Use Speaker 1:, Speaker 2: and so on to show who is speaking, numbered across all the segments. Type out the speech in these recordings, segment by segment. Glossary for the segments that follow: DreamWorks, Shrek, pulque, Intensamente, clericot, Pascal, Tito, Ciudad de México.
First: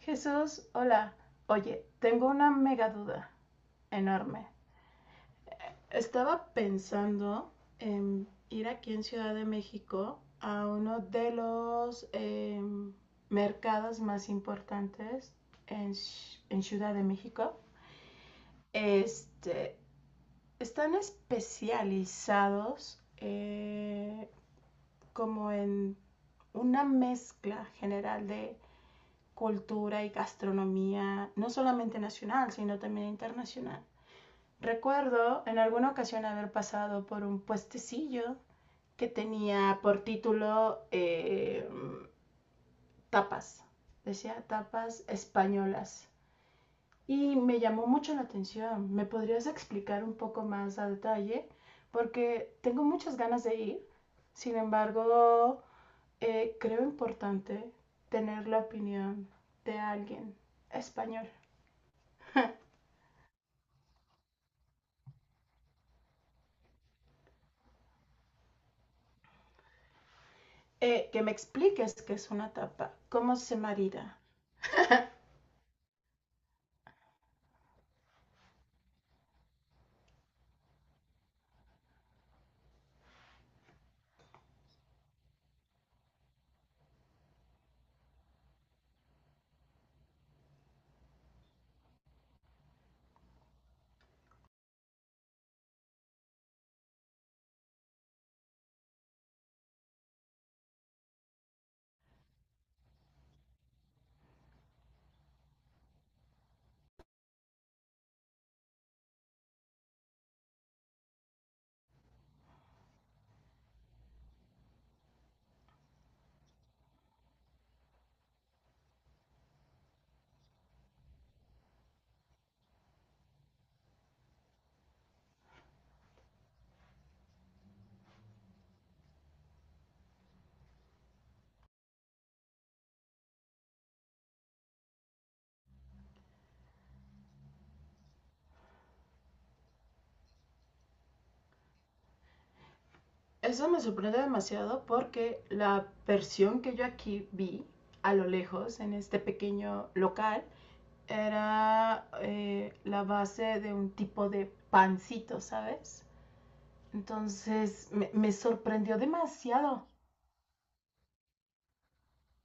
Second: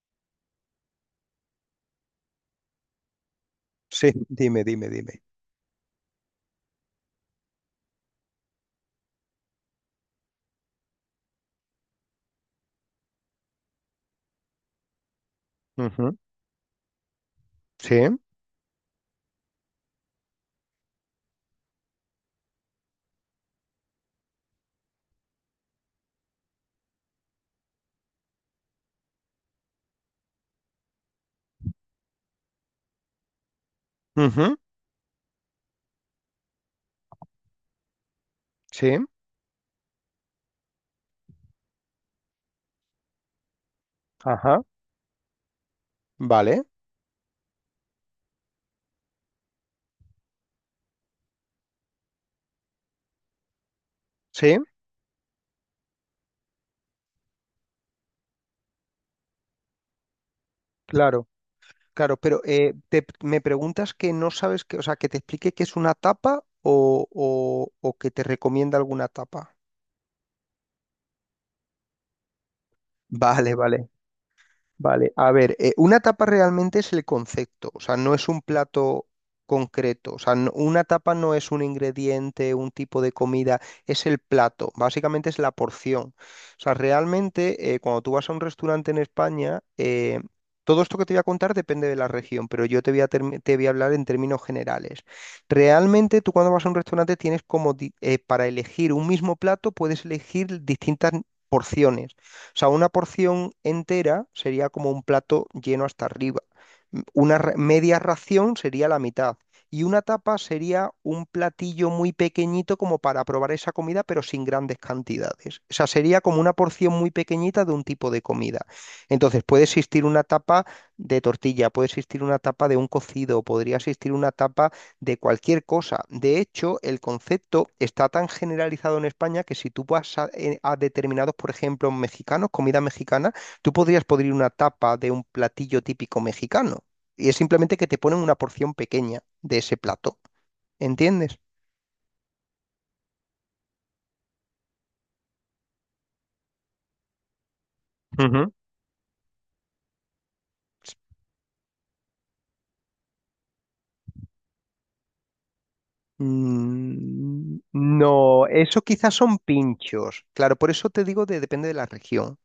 Speaker 1: Jesús, hola. Oye, tengo una mega duda
Speaker 2: Sí,
Speaker 1: enorme.
Speaker 2: dime, dime, dime.
Speaker 1: Estaba pensando en ir aquí en Ciudad de México a uno de los mercados más importantes en,
Speaker 2: Ujú.
Speaker 1: en Ciudad de México.
Speaker 2: Sí,
Speaker 1: Este, están especializados como en una mezcla general de cultura y gastronomía, no solamente nacional, sino también internacional.
Speaker 2: ujú,
Speaker 1: Recuerdo en alguna ocasión haber pasado por un puestecillo
Speaker 2: sí,
Speaker 1: que tenía por título tapas, decía
Speaker 2: ajá,
Speaker 1: tapas españolas.
Speaker 2: vale,
Speaker 1: Y me llamó mucho la atención. ¿Me podrías explicar un poco más a detalle? Porque tengo muchas ganas de ir. Sin
Speaker 2: sí,
Speaker 1: embargo, creo importante tener la opinión de alguien
Speaker 2: claro,
Speaker 1: español.
Speaker 2: claro, pero me preguntas que no sabes que, o sea, que te explique qué es una tapa o que te recomienda alguna tapa.
Speaker 1: Que me expliques qué es una tapa, cómo
Speaker 2: Vale,
Speaker 1: se
Speaker 2: vale.
Speaker 1: marida.
Speaker 2: Vale, a ver, una tapa realmente es el concepto, o sea, no es un plato concreto, o sea, una tapa no es un ingrediente, un tipo de comida, es el plato, básicamente es la porción. O sea, realmente cuando tú vas a un restaurante en España, todo esto que te voy a contar depende de la región, pero yo te voy a hablar en términos generales. Realmente tú cuando vas a un restaurante tienes como, para elegir un mismo plato, puedes elegir distintas porciones. O sea, una porción entera sería como un plato lleno hasta arriba. Una media ración sería la mitad. Y una tapa sería un platillo muy pequeñito como para probar esa comida, pero sin grandes cantidades. O sea, sería como una porción muy pequeñita de un tipo de comida. Entonces, puede existir una tapa de tortilla, puede existir una tapa de un cocido, podría existir una tapa de cualquier cosa. De hecho, el concepto está tan generalizado en España que si tú vas a, a determinados, por ejemplo, mexicanos, comida mexicana, tú podrías pedir una tapa de un platillo típico mexicano. Y es simplemente que te ponen una porción pequeña de ese plato. ¿Entiendes?
Speaker 1: Eso me sorprende demasiado porque la versión que yo aquí vi a lo
Speaker 2: Ujú.
Speaker 1: lejos en este pequeño local era la base de un tipo de pancito, ¿sabes?
Speaker 2: Mm,
Speaker 1: Me
Speaker 2: no, eso
Speaker 1: sorprendió
Speaker 2: quizás son
Speaker 1: demasiado.
Speaker 2: pinchos. Claro, por eso te digo de depende de la región.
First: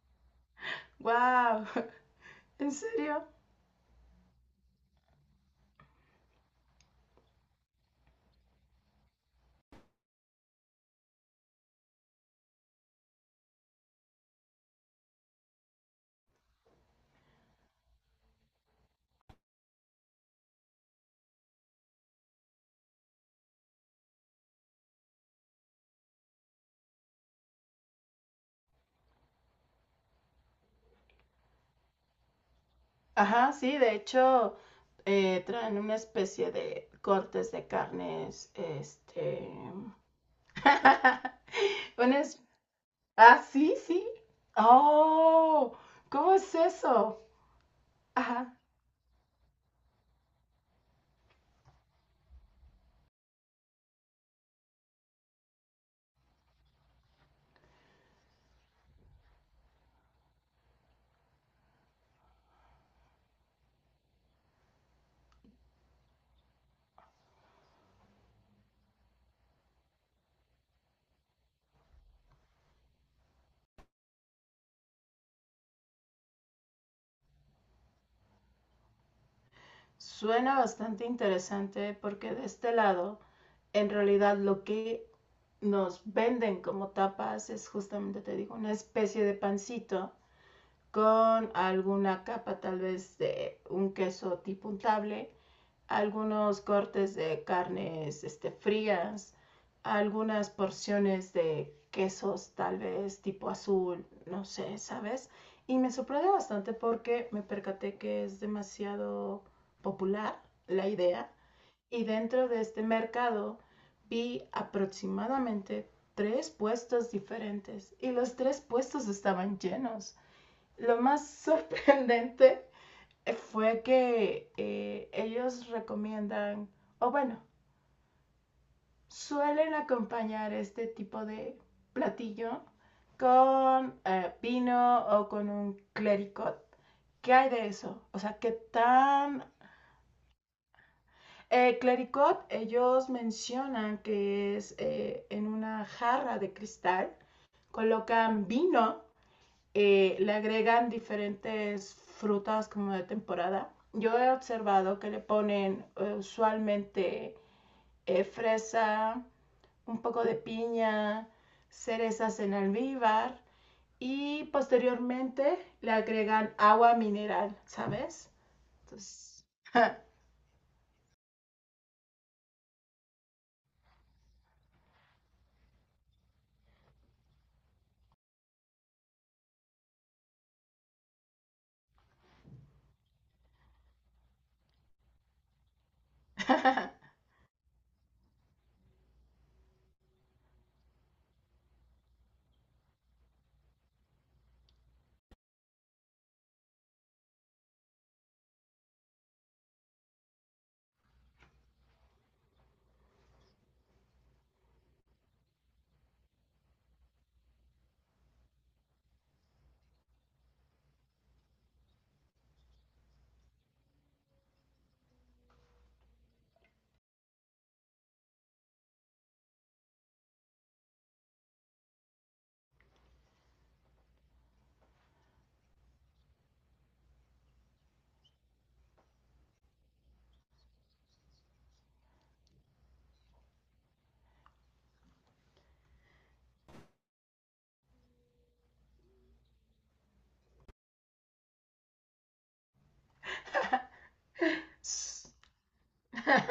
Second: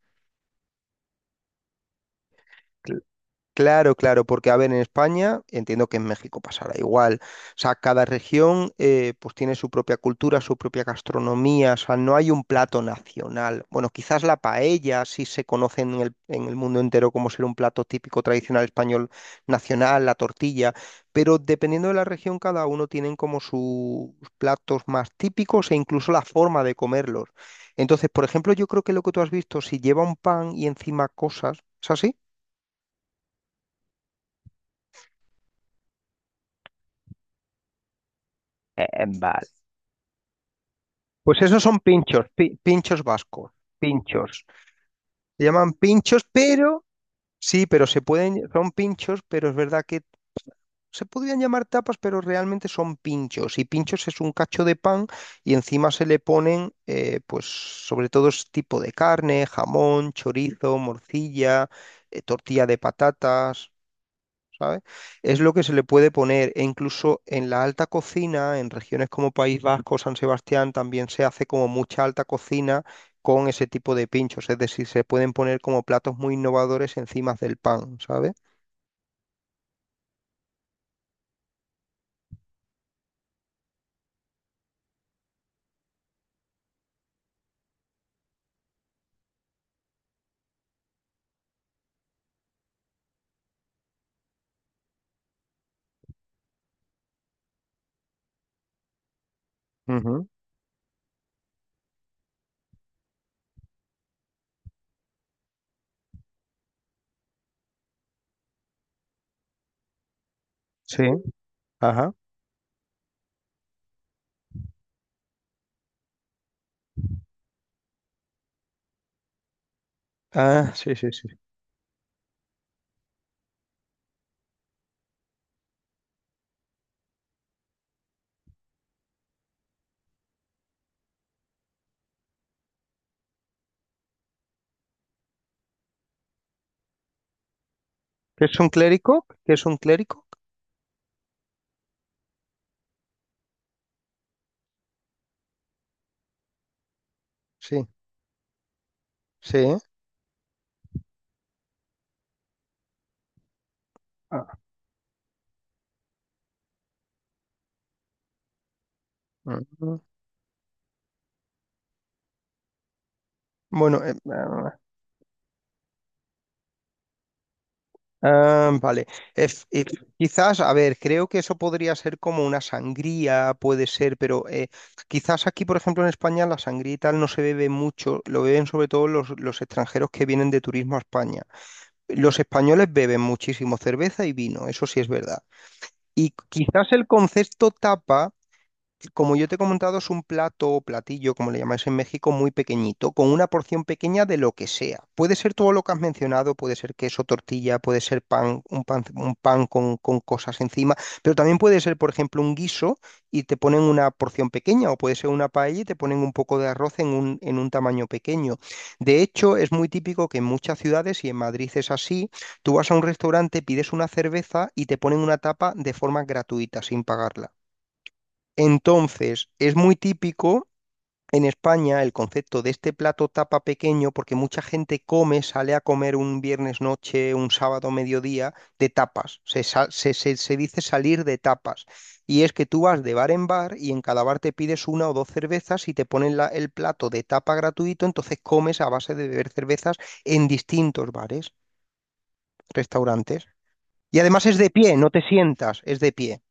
Speaker 1: ¡Wow! ¿En serio?
Speaker 2: Claro, claro, porque a ver, en España, entiendo que en México pasará igual. O sea, cada región pues tiene su propia cultura, su propia gastronomía, o sea, no hay un plato nacional. Bueno, quizás la paella sí se conoce en el mundo entero como ser un plato típico tradicional español nacional, la tortilla, pero dependiendo de la región, cada uno tienen como sus platos más típicos e incluso la forma de comerlos. Entonces, por ejemplo, yo creo que lo que tú has visto, si lleva un pan y encima cosas, ¿es así?
Speaker 1: Ajá, sí, de hecho traen una especie de cortes de carnes,
Speaker 2: Pues esos son
Speaker 1: una
Speaker 2: pinchos,
Speaker 1: es-
Speaker 2: pinchos
Speaker 1: Ah,
Speaker 2: vascos,
Speaker 1: sí, sí.
Speaker 2: pinchos. Se llaman
Speaker 1: Oh,
Speaker 2: pinchos,
Speaker 1: ¿cómo es
Speaker 2: pero
Speaker 1: eso?
Speaker 2: sí, pero se pueden,
Speaker 1: Ajá.
Speaker 2: son pinchos, pero es verdad que se podrían llamar tapas, pero realmente son pinchos. Y pinchos es un cacho de pan y encima se le ponen, pues, sobre todo es tipo de carne, jamón, chorizo, morcilla, tortilla de patatas. ¿Sabes? Es lo que se le puede poner e incluso en la alta cocina, en regiones como País Vasco, San Sebastián, también se hace como mucha alta cocina con ese tipo de pinchos, es decir, se pueden poner como platos muy innovadores encima del pan, ¿sabes?
Speaker 1: Suena bastante interesante porque de este lado, en realidad lo que nos venden como tapas es justamente, te digo, una especie de pancito con alguna capa tal vez de un queso tipo untable, algunos cortes de carnes, frías,
Speaker 2: Ujú.
Speaker 1: algunas porciones de quesos tal vez tipo azul, no sé, ¿sabes? Y me sorprende bastante porque me percaté que es demasiado popular la
Speaker 2: Sí,
Speaker 1: idea. Y
Speaker 2: ajá.
Speaker 1: dentro de este mercado vi aproximadamente tres puestos diferentes y los tres puestos estaban llenos.
Speaker 2: Ah, sí,
Speaker 1: Lo
Speaker 2: sí,
Speaker 1: más
Speaker 2: sí.
Speaker 1: sorprendente fue que ellos recomiendan, o bueno, suelen acompañar este tipo de platillo con vino o con un clericot. ¿Qué hay de eso? O sea,
Speaker 2: ¿Qué
Speaker 1: ¿qué
Speaker 2: es un clérigo?
Speaker 1: tan...
Speaker 2: ¿Qué es un clérigo?
Speaker 1: Clericot, ellos mencionan que es en una jarra de cristal,
Speaker 2: Sí,
Speaker 1: colocan vino,
Speaker 2: sí.
Speaker 1: le agregan diferentes frutas como de temporada. Yo he
Speaker 2: Ah.
Speaker 1: observado que le ponen usualmente fresa,
Speaker 2: Mm.
Speaker 1: un poco de piña, cerezas en almíbar
Speaker 2: Bueno.
Speaker 1: y posteriormente le agregan agua mineral, ¿sabes?
Speaker 2: Ah, vale.
Speaker 1: Entonces,
Speaker 2: Ef- eh, Quizás, a ver, creo que eso podría ser como una sangría, puede ser, pero quizás aquí, por ejemplo, en España, la sangría y tal no se bebe mucho, lo beben sobre todo los extranjeros que vienen de turismo a España. Los españoles beben muchísimo cerveza y vino, eso sí es verdad. Y quizás el concepto tapa como yo te he comentado, es un plato o platillo, como le llamáis en México, muy pequeñito, con una porción pequeña de lo que sea. Puede ser todo lo que has mencionado, puede ser queso, tortilla, puede ser pan, un pan con, cosas encima, pero también puede ser, por ejemplo, un guiso y te ponen una porción pequeña, o puede ser una paella y te ponen un poco de arroz en un tamaño pequeño. De hecho, es muy típico que en muchas ciudades, y en Madrid es así, tú vas a un restaurante, pides una cerveza y te ponen una tapa de forma gratuita, sin pagarla. Entonces, es muy típico en España el concepto de este plato tapa pequeño, porque mucha gente come, sale a comer un viernes noche, un sábado mediodía, de tapas. Se, sa- se- se dice salir de tapas. Y es que tú vas de bar en bar y en cada bar te pides una o dos cervezas y te ponen el plato de tapa gratuito, entonces comes a base de beber cervezas en distintos bares, restaurantes. Y además es de pie, no te sientas, es de pie.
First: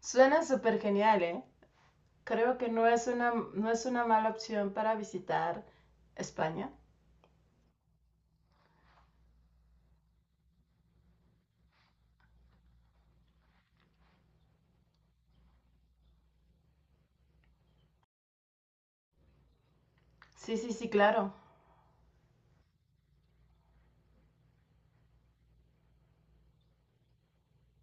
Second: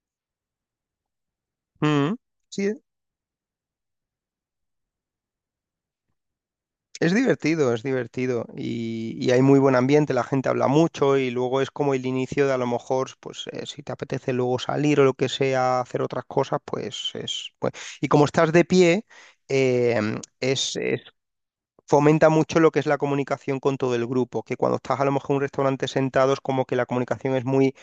Speaker 1: suena súper genial, ¿eh?
Speaker 2: Mm.
Speaker 1: Creo que
Speaker 2: Sí.
Speaker 1: no es una mala opción para visitar España.
Speaker 2: Es divertido y hay muy buen ambiente, la gente habla mucho y luego es como el inicio de a lo mejor, pues si te apetece luego salir o lo que sea, hacer otras cosas, pues es. Y como estás de pie, eh,
Speaker 1: Sí, sí,
Speaker 2: es,
Speaker 1: sí,
Speaker 2: es-
Speaker 1: claro.
Speaker 2: fomenta mucho lo que es la comunicación con todo el grupo, que cuando estás a lo mejor en un restaurante sentado es como que la comunicación es muy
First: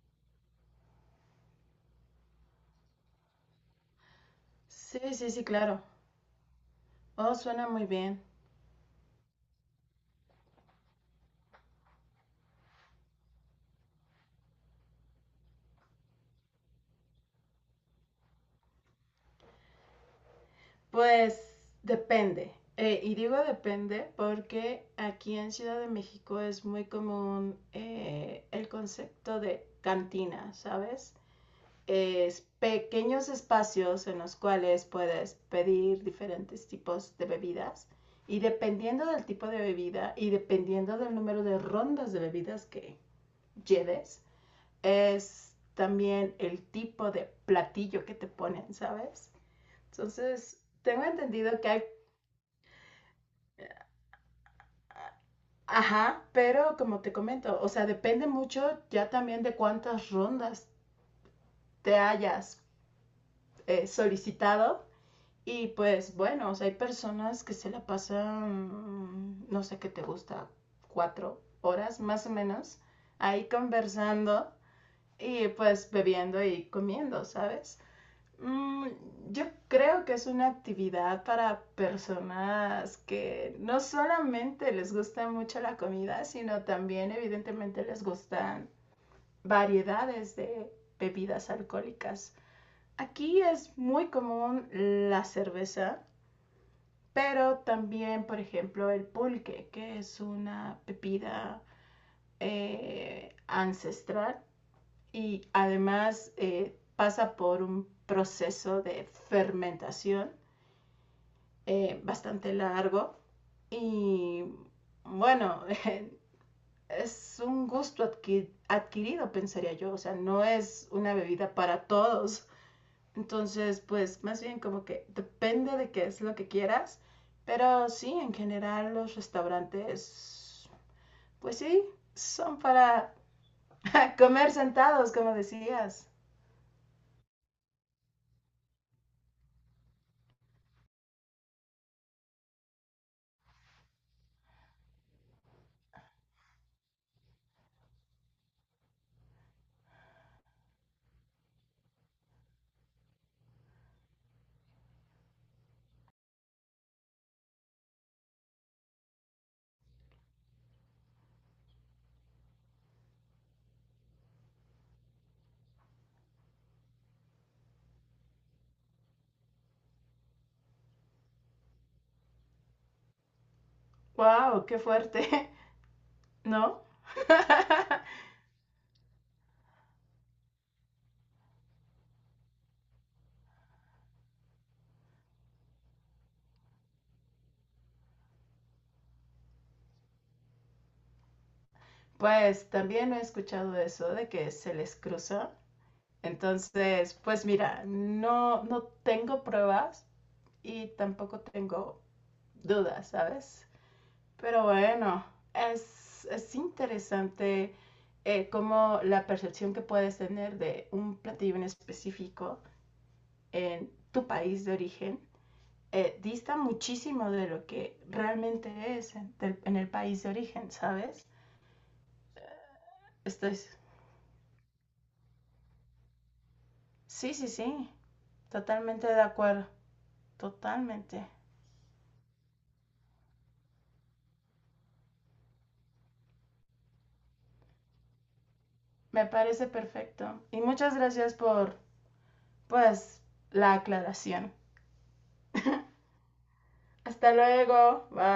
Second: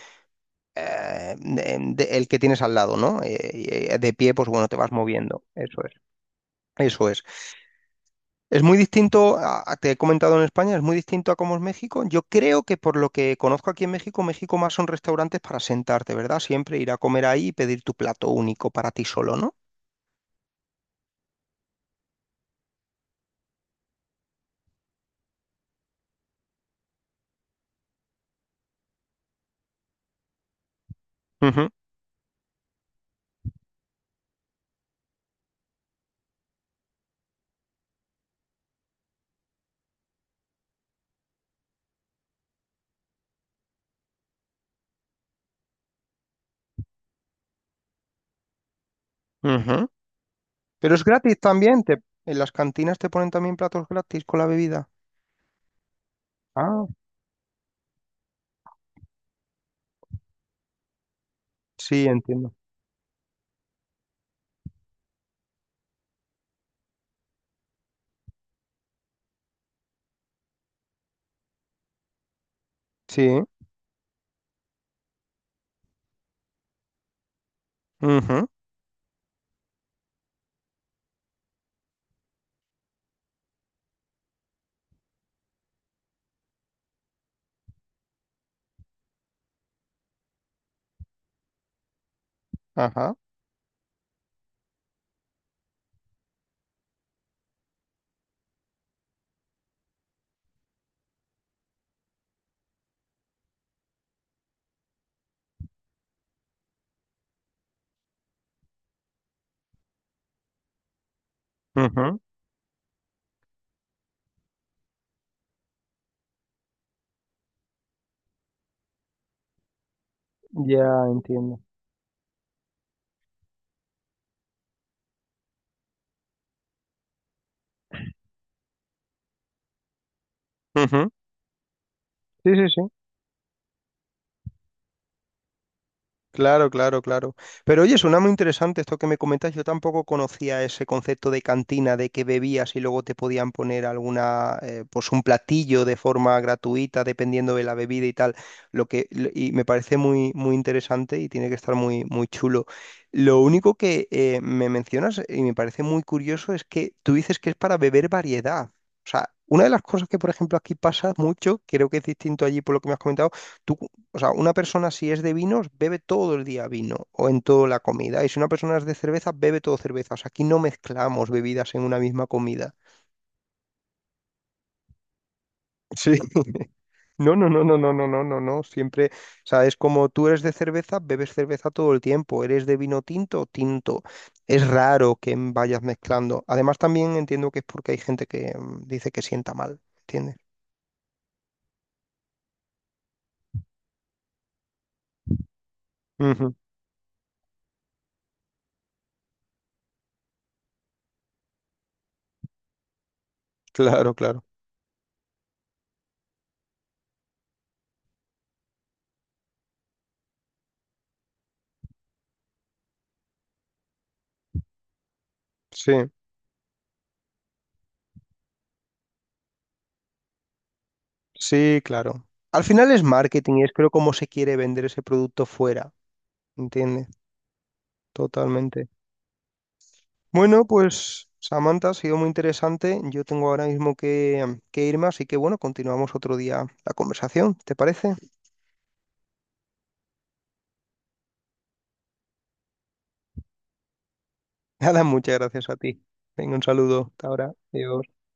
Speaker 2: el que tienes al lado, ¿no? Y, de pie, pues bueno, te vas
Speaker 1: Sí, sí, sí,
Speaker 2: moviendo, eso
Speaker 1: claro.
Speaker 2: es, eso es.
Speaker 1: Oh, suena muy bien.
Speaker 2: Es muy distinto, te he comentado en España, es muy distinto a cómo es México. Yo creo que por lo que conozco aquí en México más son restaurantes para sentarte, ¿verdad? Siempre ir a comer ahí y pedir tu plato único para ti solo, ¿no?
Speaker 1: Pues depende. Y digo depende porque aquí en Ciudad de México es muy común el concepto de cantina, ¿sabes?
Speaker 2: Ujú,
Speaker 1: Es pequeños espacios en los cuales puedes pedir diferentes tipos de bebidas y dependiendo del tipo de bebida y dependiendo del número de rondas de bebidas que lleves, es también el tipo de platillo que te ponen, ¿sabes?
Speaker 2: ujú.
Speaker 1: Entonces,
Speaker 2: Pero es
Speaker 1: tengo
Speaker 2: gratis
Speaker 1: entendido que
Speaker 2: también,
Speaker 1: hay...
Speaker 2: en las cantinas te ponen también platos gratis con la bebida.
Speaker 1: Ajá, pero
Speaker 2: Ah,
Speaker 1: como te comento, o sea, depende mucho ya también de cuántas rondas te
Speaker 2: sí, entiendo.
Speaker 1: hayas solicitado. Y pues bueno, o sea, hay personas que se la pasan, no sé qué te gusta, 4 horas más o menos,
Speaker 2: Sí,
Speaker 1: ahí conversando y pues bebiendo y comiendo, ¿sabes?
Speaker 2: ujú,
Speaker 1: Mm, yo creo que es una actividad para personas que no solamente les gusta mucho la comida, sino también evidentemente les gustan variedades de bebidas alcohólicas.
Speaker 2: ajá,
Speaker 1: Aquí es muy común la cerveza, pero también, por ejemplo, el pulque, que es una bebida ancestral y además pasa por un proceso de fermentación
Speaker 2: ujú,
Speaker 1: bastante largo y bueno, es un gusto adquirido, pensaría yo, o sea, no
Speaker 2: ya
Speaker 1: es una bebida
Speaker 2: entiendo.
Speaker 1: para todos. Entonces, pues más bien como que depende de qué es lo que quieras, pero sí, en general los restaurantes,
Speaker 2: Ujú.
Speaker 1: pues sí,
Speaker 2: Sí,
Speaker 1: son
Speaker 2: sí, sí.
Speaker 1: para comer sentados, como decías.
Speaker 2: Claro, claro, claro. Pero oye, suena muy interesante esto que me comentas. Yo tampoco conocía ese concepto de cantina, de que bebías y luego te podían poner alguna, pues un platillo de forma gratuita, dependiendo de la bebida y tal. Y me parece muy, muy interesante y tiene que estar muy, muy chulo. Lo único que me mencionas y me parece muy curioso es que tú dices que es para beber variedad. O sea, una de las cosas que, por ejemplo, aquí pasa mucho, creo que es distinto allí por lo que me has comentado. O sea, una persona si es de vinos, bebe todo el día vino o en toda la comida. Y si una persona es de cerveza, bebe todo cerveza. O sea, aquí no mezclamos bebidas en una misma comida.
Speaker 1: ¡Wow! ¡Qué fuerte!
Speaker 2: Sí.
Speaker 1: ¿No?
Speaker 2: No, no, no, no, no, no, no, no, no. Siempre, o sea, es como tú eres de cerveza, bebes cerveza todo el tiempo. Eres de vino tinto, tinto. Es raro que vayas mezclando. Además, también entiendo que es porque hay gente que dice que sienta mal, ¿entiendes?
Speaker 1: Pues también he escuchado eso de que se les cruza.
Speaker 2: Ujú.
Speaker 1: Entonces, pues mira, no, no tengo pruebas y tampoco tengo dudas, ¿sabes?
Speaker 2: Claro, claro.
Speaker 1: Pero bueno, es interesante cómo la percepción que puedes tener de un platillo en específico en tu país de origen
Speaker 2: Sí,
Speaker 1: dista muchísimo de lo que realmente es en el país de origen, ¿sabes?
Speaker 2: sí, claro. Al final es marketing
Speaker 1: Estoy...
Speaker 2: y es creo cómo se quiere vender ese producto fuera. Entiende,
Speaker 1: Sí, sí, sí.
Speaker 2: totalmente.
Speaker 1: Totalmente de acuerdo,
Speaker 2: Bueno,
Speaker 1: totalmente.
Speaker 2: pues Samantha, ha sido muy interesante. Yo tengo ahora mismo que irme, así que bueno, continuamos otro día la conversación, ¿te parece?
Speaker 1: Me parece perfecto. Y muchas gracias por, pues, la aclaración.
Speaker 2: Nada, muchas gracias a ti. Venga, un saludo. Hasta
Speaker 1: Hasta
Speaker 2: ahora. Adiós.
Speaker 1: luego, bye.